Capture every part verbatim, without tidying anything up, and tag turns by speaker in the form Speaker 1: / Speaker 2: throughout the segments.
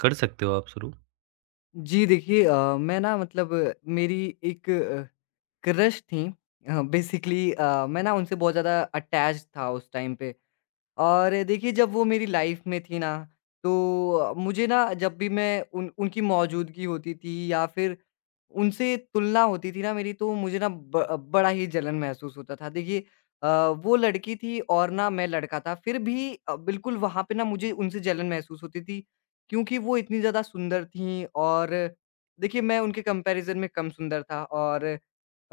Speaker 1: कर सकते हो आप शुरू।
Speaker 2: जी देखिए अ, मैं ना मतलब अ, मेरी एक अ, क्रश थी बेसिकली। मैं ना उनसे बहुत ज़्यादा अटैच था उस टाइम पे और देखिए जब वो मेरी लाइफ में थी ना, तो मुझे ना जब भी मैं उन उनकी मौजूदगी होती थी या फिर उनसे तुलना होती थी ना मेरी, तो मुझे ना ब बड़ा ही जलन महसूस होता था। देखिए अ, वो लड़की थी और ना मैं लड़का था। फिर भी अ, बिल्कुल वहाँ पे ना मुझे उनसे जलन महसूस होती थी क्योंकि वो इतनी ज़्यादा सुंदर थीं। और देखिए मैं उनके कंपैरिज़न में कम सुंदर था और अ,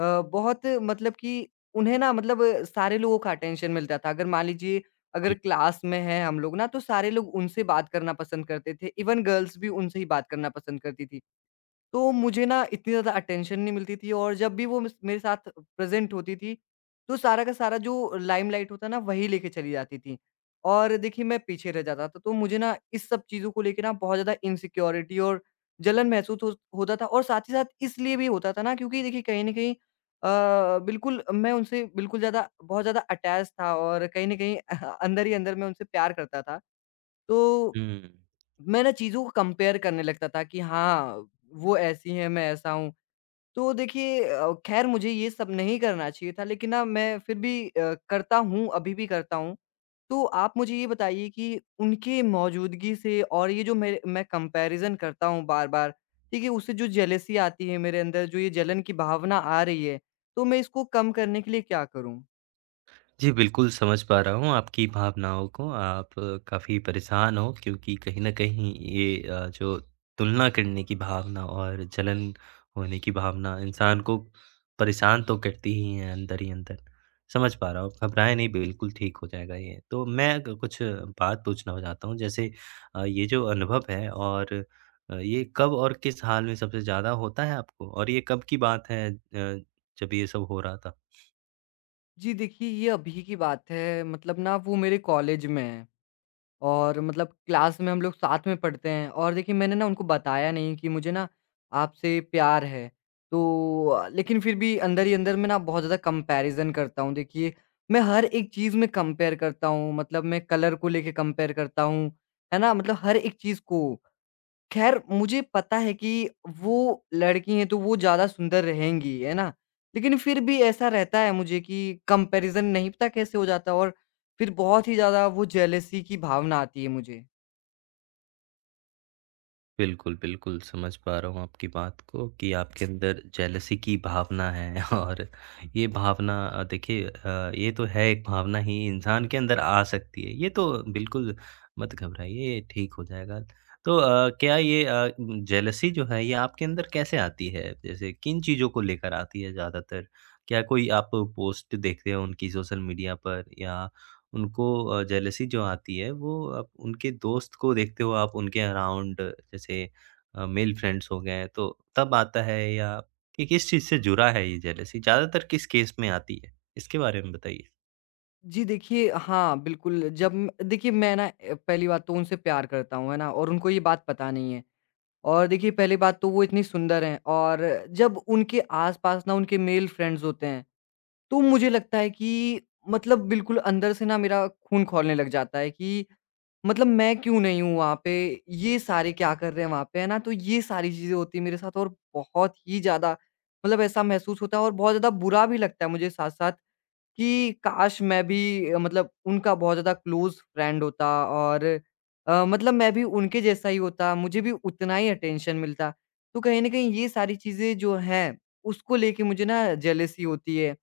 Speaker 2: बहुत मतलब कि उन्हें ना मतलब अ, सारे लोगों का अटेंशन मिलता था। अगर मान लीजिए अगर
Speaker 1: जी।
Speaker 2: क्लास में हैं हम लोग ना, तो सारे लोग उनसे बात करना पसंद करते थे, इवन गर्ल्स भी उनसे ही बात करना पसंद करती थी। तो मुझे ना इतनी ज़्यादा अटेंशन नहीं मिलती थी और जब भी वो मिस मेरे साथ प्रेज़ेंट होती थी, तो सारा का सारा जो लाइमलाइट होता है ना, वही लेके चली जाती थी। और देखिए मैं पीछे रह जाता था, तो मुझे ना इस सब चीज़ों को लेके ना बहुत ज़्यादा इनसिक्योरिटी और जलन महसूस हो होता था और साथ ही साथ इसलिए भी होता था ना क्योंकि देखिए कहीं न कहीं अ, बिल्कुल मैं उनसे बिल्कुल ज़्यादा बहुत ज़्यादा अटैच था और कहीं न कहीं अंदर ही अंदर मैं उनसे प्यार करता था। तो
Speaker 1: हुँ।
Speaker 2: मैं ना चीज़ों को कंपेयर करने लगता था कि हाँ, वो ऐसी है, मैं ऐसा हूँ। तो देखिए अ, ख़ैर मुझे ये सब नहीं करना चाहिए था, लेकिन ना मैं फिर भी अ, करता हूँ, अभी भी करता हूँ। तो आप मुझे ये बताइए कि उनकी मौजूदगी से और ये जो मेरे मैं कंपैरिज़न करता हूँ बार-बार, ठीक है? उससे जो जेलसी आती है मेरे अंदर, जो ये जलन की भावना आ रही है, तो मैं इसको कम करने के लिए क्या करूँ?
Speaker 1: जी, बिल्कुल समझ पा रहा हूँ आपकी भावनाओं को। आप काफ़ी परेशान हो क्योंकि कहीं न कहीं ये अ, जो तुलना करने की भावना और जलन होने की भावना इंसान को परेशान तो करती ही है अंदर ही अंदर। समझ पा रहा हूँ, घबराएँ नहीं बिल्कुल ठीक हो जाएगा ये। तो मैं क कुछ बात पूछना चाहता हूँ जैसे अ, ये जो अनुभव है और अ, ये कब और किस हाल में सबसे ज़्यादा होता है आपको? और ये कब की बात है अ, जब ये सब हो रहा था?
Speaker 2: जी देखिए, ये अभी की बात है, मतलब ना वो मेरे कॉलेज में है। और मतलब क्लास में हम लोग साथ में पढ़ते हैं और देखिए मैंने ना उनको बताया नहीं कि मुझे ना आपसे प्यार है। तो अ, लेकिन फिर भी अंदर ही अंदर मैं ना बहुत ज़्यादा कंपैरिज़न करता हूँ। देखिए, मैं हर एक चीज़ में कंपेयर करता हूँ, मतलब मैं कलर को लेके कंपेयर करता हूँ, है ना? मतलब हर एक चीज़ को। ख़ैर मुझे पता है कि वो लड़की हैं तो वो ज़्यादा सुंदर रहेंगी, है ना? लेकिन फिर भी ऐसा रहता है मुझे कि कंपैरिज़न नहीं पता कैसे हो जाता है और फिर बहुत ही ज़्यादा वो जेलसी की भावना आती है मुझे।
Speaker 1: बिल्कुल, बिल्कुल, समझ पा रहा हूँ आपकी बात को कि आपके अंदर जेलसी की भावना है और ये भावना अ, देखिए अ, ये तो है एक भावना ही इंसान के अंदर आ सकती है। ये तो बिल्कुल मत घबराइए, ये ठीक हो जाएगा। तो अ, क्या ये अ, जेलसी जो है ये आपके अंदर कैसे आती है? जैसे किन चीज़ों को लेकर आती है ज़्यादातर? क्या कोई आप पोस्ट देखते हो उनकी सोशल मीडिया पर या उनको अ, जेलसी जो आती है वो आप उनके दोस्त को देखते हो आप उनके अराउंड जैसे अ, मेल फ्रेंड्स हो गए तो तब आता है या कि किस चीज़ से जुड़ा है ये जेलसी? ज़्यादातर किस केस में आती है? इसके बारे में बताइए,
Speaker 2: जी देखिए हाँ, बिल्कुल जब म देखिए मैं ना अ, पहली बात तो उनसे प्यार करता हूँ, है ना? और उनको ये बात पता नहीं है। और देखिए पहली बात तो वो इतनी सुंदर हैं और जब उनके आस-पास ना उनके मेल फ्रेंड्स होते हैं तो मुझे लगता है कि मतलब बिल्कुल अंदर से ना मेरा खून खौलने लग जाता है कि मतलब मैं क्यों नहीं हूँ वहाँ पे, ये सारे क्या कर रहे हैं वहाँ पे, है ना? तो ये सारी चीज़ें होती हैं मेरे साथ और बहुत ही ज़्यादा मतलब ऐसा महसूस होता है और बहुत ज़्यादा बुरा भी लगता है मुझे साथ-साथ कि काश मैं भी अ, मतलब उनका बहुत ज़्यादा क्लोज़ फ्रेंड होता और अ, मतलब मैं भी उनके जैसा ही होता, मुझे भी उतना ही अटेंशन मिलता। तो कहीं न कहीं ये सारी चीज़ें जो हैं, उसको लेके मुझे ना जेलसी होती है।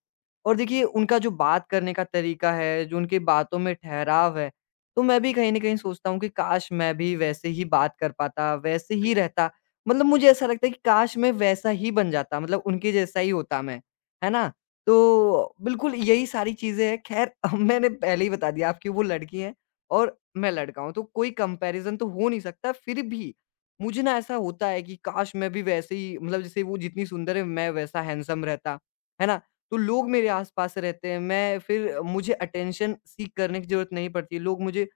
Speaker 2: और देखिए उनका जो बात करने का तरीका है, जो उनकी बातों में ठहराव है, तो मैं भी कहीं न कहीं सोचता हूँ कि काश मैं भी वैसे ही बात कर पाता, वैसे
Speaker 1: जी।
Speaker 2: ही रहता। मतलब मुझे ऐसा लगता है कि काश मैं वैसा ही बन जाता, मतलब उनके जैसा ही होता मैं, है ना? तो बिल्कुल यही सारी चीज़ें हैं। ख़ैर मैंने पहले ही बता दिया आपकी वो लड़की हैं और मैं लड़का हूँ, तो कोई कंपैरिज़न तो हो नहीं सकता। फिर भी मुझे ना ऐसा होता है कि काश मैं भी वैसे ही मतलब जैसे वो जितनी सुंदर है, मैं वैसा हैंडसम रहता। है ना? तो लोग मेरे आस-पास रहते हैं। मैं फिर मुझे अटेंशन सीक करने की ज़रूरत नहीं पड़ती। लोग मुझे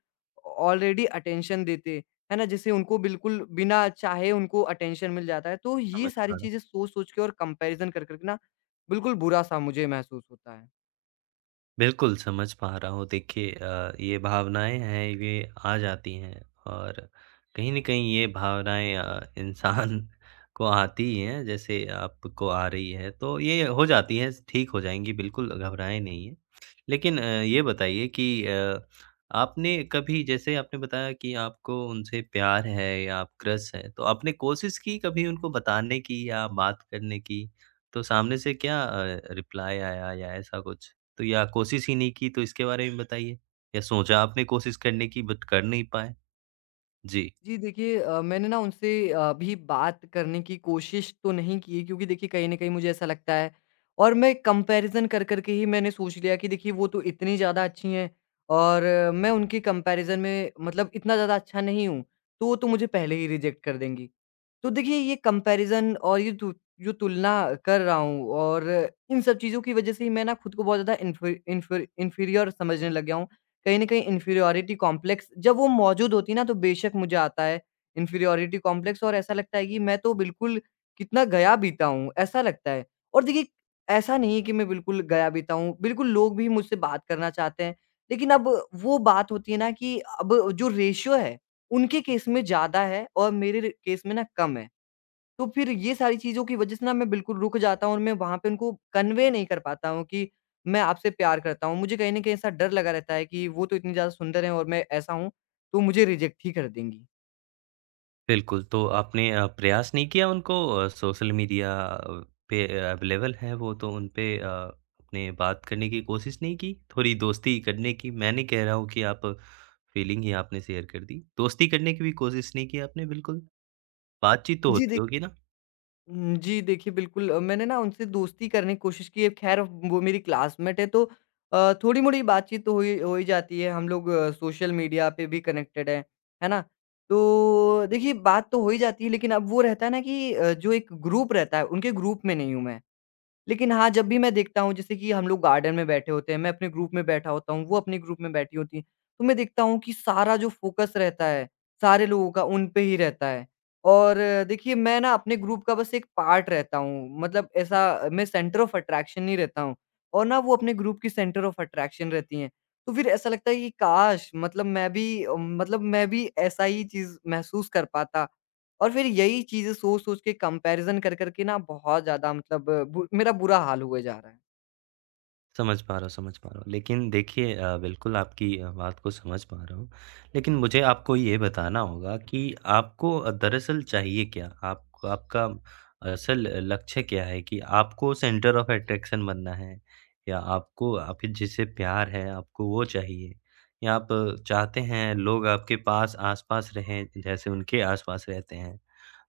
Speaker 2: ऑलरेडी अटेंशन देते हैं। है ना? जैसे उनको बिल्कुल बिना चाहे उनको अटेंशन मिल जाता है। तो ये
Speaker 1: समझ पा
Speaker 2: सारी
Speaker 1: रहा हूँ।
Speaker 2: चीज़ें सोच-सोच के और कंपैरिज़न कर-कर के ना बिल्कुल बुरा-सा मुझे महसूस होता है।
Speaker 1: बिल्कुल, समझ पा रहा हूँ। देखिए अ, ये भावनाएँ हैं, ये आ जाती हैं और कहीं न कहीं ये भावनाएँ अ, इंसान को आती ही हैं, जैसे आपको आ रही है। तो ये हो जाती हैं, ठीक हो जाएँगी, बिल्कुल घबराएँ नहीं हैं। लेकिन अ, ये बताइए कि अ, आपने कभी जैसे आपने बताया कि आपको उनसे प्यार है या आप क्रश हैं, तो आपने कोशिश की कभी उनको बताने की या बात करने की? तो सामने से क्या अ, रिप्लाई आया या ऐसा कुछ? तो या कोशिश ही नहीं की तो इसके बारे में बताइए? या सोचा आपने कोशिश करने की बट कर नहीं पाए? जी।
Speaker 2: जी, देखिए अ, मैंने ना उनसे अभी बात करने की कोशिश तो नहीं की क्योंकि देखिए कहीं न कहीं मुझे ऐसा लगता है और मैं कंपैरिज़न कर कर के ही मैंने सोच लिया कि देखिए वो तो इतनी ज़्यादा अच्छी हैं और अ, मैं उनके कंपैरिज़न में मतलब इतना ज़्यादा अच्छा नहीं हूँ, तो वो तो मुझे पहले ही रिजेक्ट कर देंगी। तो देखिए ये कंपैरिज़न और ये तु जो तुलना कर रहा हूँ और इन सब चीज़ों की वज़ह से ही मैं ना खुद को बहुत ज़्यादा इन्फी इन्फी इन्फीरियर समझने लग गया हूँ। कहीं न कहीं इन्फीरियॉरिटी कॉम्प्लेक्स जब वो मौजूद होती है ना तो बेशक मुझे आता है इन्फीरियॉरिटी कॉम्प्लेक्स और ऐसा लगता है कि मैं तो बिल्कुल कितना गया-बीता हूँ, ऐसा लगता है। और देखिए ऐसा नहीं है कि मैं बिल्कुल गया-बीता हूँ, बिल्कुल लोग भी मुझसे बात करना चाहते हैं। लेकिन अब वो बात होती है ना कि अब जो रेशियो है उनके केस में ज़्यादा है और मेरे र केस में ना कम है। तो फिर ये सारी चीज़ों की वजह से ना मैं बिल्कुल रुक जाता हूँ और मैं वहाँ पे उनको कन्वे नहीं कर पाता हूँ कि मैं आपसे प्यार करता हूँ। मुझे कहीं न कहीं ऐसा डर लगा रहता है कि वो तो इतनी ज़्यादा सुंदर हैं और मैं ऐसा हूँ, तो मुझे रिजेक्ट ही कर देंगी।
Speaker 1: बिल्कुल, तो आपने अ, प्रयास नहीं किया उनको अ, सोशल मीडिया पे अवेलेबल हैं वो तो उन पे अ, आपने बात करने की कोशिश नहीं की? थोड़ी दोस्ती करने की मैं नहीं कह रहा हूँ कि आप फीलिंग ही आपने शेयर कर दी। दोस्ती करने की भी कोशिश नहीं की आपने बिल्कुल? बातचीत तो
Speaker 2: जी,
Speaker 1: होती होगी ना?
Speaker 2: उम, जी, देखिए बिल्कुल अ, मैंने ना उनसे दोस्ती करने की कोशिश की है, ख़ैर वो मेरी क्लासमेट है तो अ, थोड़ी-मोड़ी बातचीत तो हो ही हो ही जाती है, हम लोग सोशल मीडिया पे भी कनेक्टेड हैं, है ना? तो देखिए बात तो हो ही जाती है लेकिन अब वो रहता है ना कि अ, जो एक ग्रुप रहता है, उनके ग्रुप में नहीं हूँ मैं। लेकिन हाँ, जब भी मैं देखता हूँ जैसे कि हम लोग गार्डन में बैठे होते हैं, मैं अपने ग्रुप में बैठा होता हूँ, वो अपने ग्रुप में बैठी होती हैं, तो मैं देखता हूँ कि सारा जो फ़ोकस रहता है, सारे लोगों का उन पे ही रहता है। और अ, देखिए मैं ना अपने ग्रुप का बस एक पार्ट रहता हूँ, मतलब ऐसा अ, मैं सेंटर ऑफ़ अट्रैक्शन ही रहता हूँ और ना वो अपने ग्रुप की सेंटर ऑफ़ अट्रैक्शन रहती हैं। तो फिर ऐसा लगता है कि काश! मतलब मैं भी अ, मतलब मैं भी ऐसा ही चीज़ महसूस कर पाता और फिर यही चीज़ें सोच-सोच के कंपैरिज़न कर कर के ना बहुत ज़्यादा मतलब बु मेरा बुरा हाल हुए जा रहा है।
Speaker 1: समझ पा रहा हूँ, समझ पा रहा हूँ। लेकिन देखिए अ, बिल्कुल आपकी अ, बात को समझ पा रहा हूँ। लेकिन मुझे आपको ये बताना होगा कि आपको अ, दरअसल चाहिए क्या? आप आपका असल लक्ष्य क्या है कि आपको सेंटर ऑफ अट्रैक्शन बनना है या आपको आप जिससे प्यार है आपको वो चाहिए? या आप चाहते हैं लोग आपके पास आस-पास रहें जैसे उनके आस-पास रहते हैं?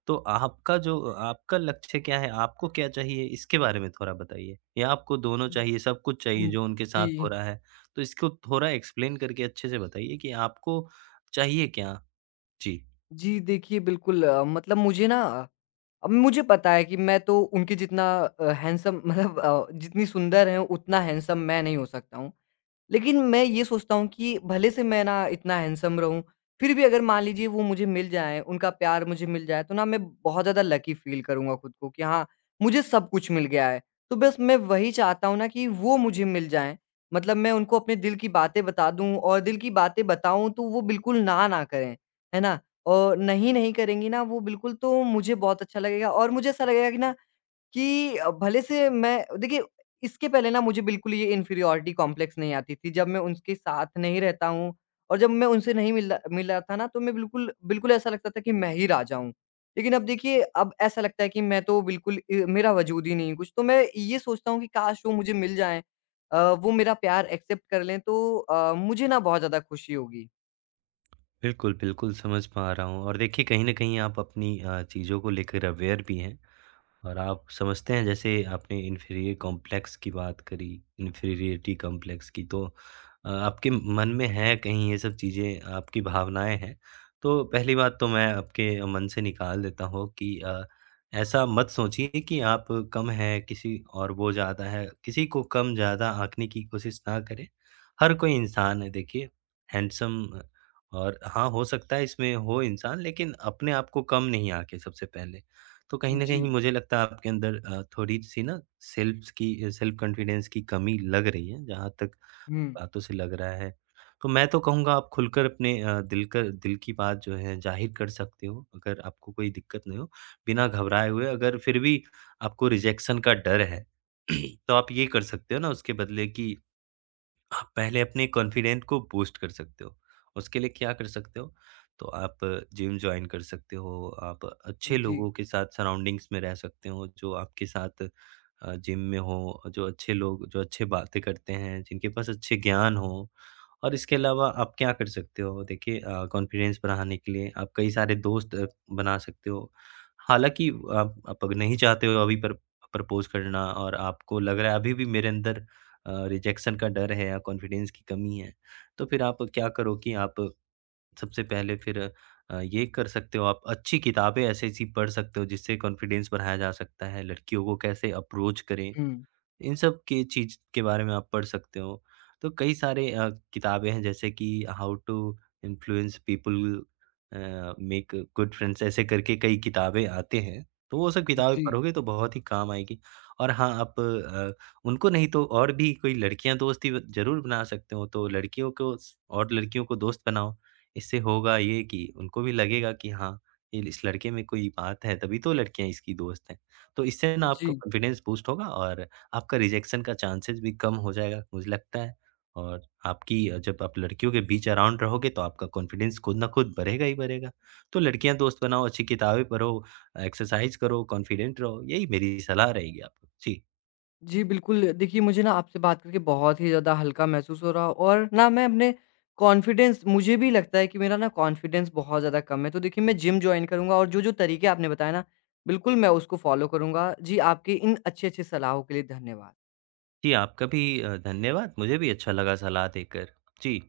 Speaker 1: तो आपका जो आपका लक्ष्य क्या है? आपको क्या चाहिए? इसके बारे में थोड़ा बताइए या आपको दोनों
Speaker 2: हुँ।
Speaker 1: चाहिए, सब कुछ चाहिए
Speaker 2: हुँ,
Speaker 1: जो उनके साथ हो
Speaker 2: जी।
Speaker 1: रहा है? तो इसको थोड़ा एक्सप्लेन करके अच्छे से बताइए कि आपको चाहिए क्या? जी,
Speaker 2: जी, देखिए बिल्कुल अ, मतलब मुझे ना अब मुझे पता है कि मैं तो उनके जितना अ, हैंडसम मतलब अ, जितनी सुंदर हैं उतना हैंडसम मैं नहीं हो सकता हूँ। लेकिन मैं ये सोचता हूँ कि भले से मैं ना इतना हैंडसम रहूँ, फिर भी अगर मान लीजिए वो मुझे मिल जाएँ, उनका प्यार मुझे मिल जाए, तो ना मैं बहुत ज़्यादा लकी फ़ील करूँगा खुद को कि हाँ, मुझे सब कुछ मिल गया है। तो बस मैं वही चाहता हूँ ना कि वो मुझे मिल जाएँ। मतलब मैं उनको अपने दिल की बातें बता दूँ और दिल की बातें बताऊँ तो वो बिल्कुल ना ना करें, है ना? और नहीं, नहीं करेंगी ना वो बिल्कुल, तो मुझे बहुत अच्छा लगेगा और मुझे ऐसा लगेगा कि ना कि अ, भले से मैं देखिए इसके पहले ना मुझे बिल्कुल ये इन्फीरियॉरिटी कॉम्प्लेक्स नहीं आती थी। जब मैं उनके साथ नहीं रहता हूँ और जब मैं उनसे नहीं मिल र मिला था ना, तो मैं बिल्कुल बिल्कुल ऐसा लगता था कि मैं ही राजा हूँ। लेकिन अब देखिए अब ऐसा लगता है कि मैं तो बिल्कुल अ, मेरा वजूद ही नहीं है कुछ। तो मैं ये सोचता हूँ कि काश वो मुझे मिल जाएँ, अ, वो मेरा प्यार एक्सेप्ट कर लें तो अ, मुझे ना बहुत ज़्यादा खुशी होगी।
Speaker 1: बिल्कुल, बिल्कुल समझ पा रहा हूँ और देखिए कहीं न कहीं आप अपनी अ, चीज़ों को लेकर अवेयर भी हैं। और आप समझते हैं जैसे आपने इन्फीरियर कॉम्प्लेक्स की बात करी, इन्फीरियरिटी कॉम्प्लेक्स की तो अ, आपके मन में है कहीं ये सब चीज़ें, आपकी भावनाएँ हैं। तो पहली बात तो मैं आपके मन से निकाल देता हूँ कि अ, ऐसा मत सोचिए कि आप कम हैं किसी और वो ज़्यादा है, किसी को कम ज़्यादा आँकने की कोशिश ना करें। हर कोई इंसान है देखिए, हैंडसम और हाँ, हो सकता है इसमें हो इंसान लेकिन अपने आप को कम नहीं आँके सबसे पहले। तो कहीं न कहीं
Speaker 2: जी।
Speaker 1: मुझे लगता है आपके अंदर अ, थोड़ी-सी ना सेल्फ़्स की सेल्फ़ कॉन्फिडेंस की कमी लग रही है, जहाँ तक
Speaker 2: हुँ।
Speaker 1: बातों से लग रहा है। तो मैं तो कहूँगा आप खुलकर अपने अ, दिल कर दिल की बात जो है ज़ाहिर कर सकते हो, अगर आपको कोई दिक्कत नहीं हो, बिना घबराए हुए। अगर फिर भी आपको रिजेक्शन का डर है, तो आप ये कर सकते हो ना उसके बदले कि आप पहले अपने कॉन्फिडेंट को बूस्ट कर सकते हो। उसके लिए क्या कर सकते हो? तो आप जिम जॉइन कर सकते हो, आप अच्छे
Speaker 2: जी।
Speaker 1: लोगों के साथ सराउंडिंग्स में रह सकते हो, जो आपके साथ अ, जिम में हो, जो अच्छे लोग जो अच्छे बातें करते हैं, जिनके पास अच्छे ज्ञान हो। और इसके अलावा आप क्या कर सकते हो? देखिए अ, कॉन्फिडेंस बढ़ाने के लिए आप कई सारे दोस्त अ, बना सकते हो। हालाँकि आप आप अगर नहीं चाहते हो अभी पर प्रपोज़ करना और आपको लग रहा है अभी भी मेरे अंदर रिजेक्शन का डर है या कॉन्फिडेंस की कमी है तो फिर आप क्या करो कि आप सबसे पहले फिर अ, ये कर सकते हो आप अच्छी किताबें ऐसी ऐसी पढ़ सकते हो जिससे कॉन्फिडेंस बढ़ाया जा सकता है लड़कियों को कैसे अप्रोच करें
Speaker 2: हुँ।
Speaker 1: इन सब के चीज़ के बारे में आप पढ़ सकते हो। तो कई सारे अ, किताबें हैं जैसे कि how to influence people uh, make good friends ऐसे करके कई किताबें आते हैं। तो वो सब किताबें
Speaker 2: जी।
Speaker 1: पढ़ोगे तो बहुत ही काम आएगी। और हाँ, आप अ, उनको नहीं तो और भी कोई लड़कियाँ दोस्ती ब ज़रूर बना सकते हो। तो लड़कियों को स और लड़कियों को दोस्त बनाओ। इससे होगा ये कि उनको भी लगेगा कि हाँ, ये इस लड़के में कोई बात है तभी तो लड़कियाँ इसकी दोस्त हैं। तो इससे ना आपका
Speaker 2: जी।
Speaker 1: कॉन्फिडेंस बूस्ट होगा और आपका रिजेक्शन का चांसेस भी कम हो जाएगा, मुझे लगता है और आपकी अ, जब आप लड़कियों के बीच अराउंड रहोगे तो आपका कॉन्फिडेंस खुद ना खुद बढ़ेगा ही बढ़ेगा। तो लड़कियाँ दोस्त बनाओ, अच्छी किताबें पढ़ो, एक्सरसाइज़ करो, कॉन्फिडेंट रहो, यही मेरी सलाह रहेगी आपको। जी।
Speaker 2: जी, बिल्कुल। देखिए, मुझे ना आपसे बात करके बहुत ही ज़्यादा हल्का महसूस हो रहा और ना मैं अपने कॉन्फिडेंस मुझे भी लगता है कि मेरा ना कॉन्फिडेंस बहुत ज़्यादा कम है। तो देखिए, मैं जिम जॉइन करूँगा और जो-जो तरीके आपने बताए ना, बिल्कुल मैं उसको फ़ॉलो करूँगा। जी, आपकी इन अच्छी-अच्छी सलाहों के लिए धन्यवाद।
Speaker 1: जी, आपका भी अ, धन्यवाद, मुझे भी अच्छा लगा सलाह देकर। जी।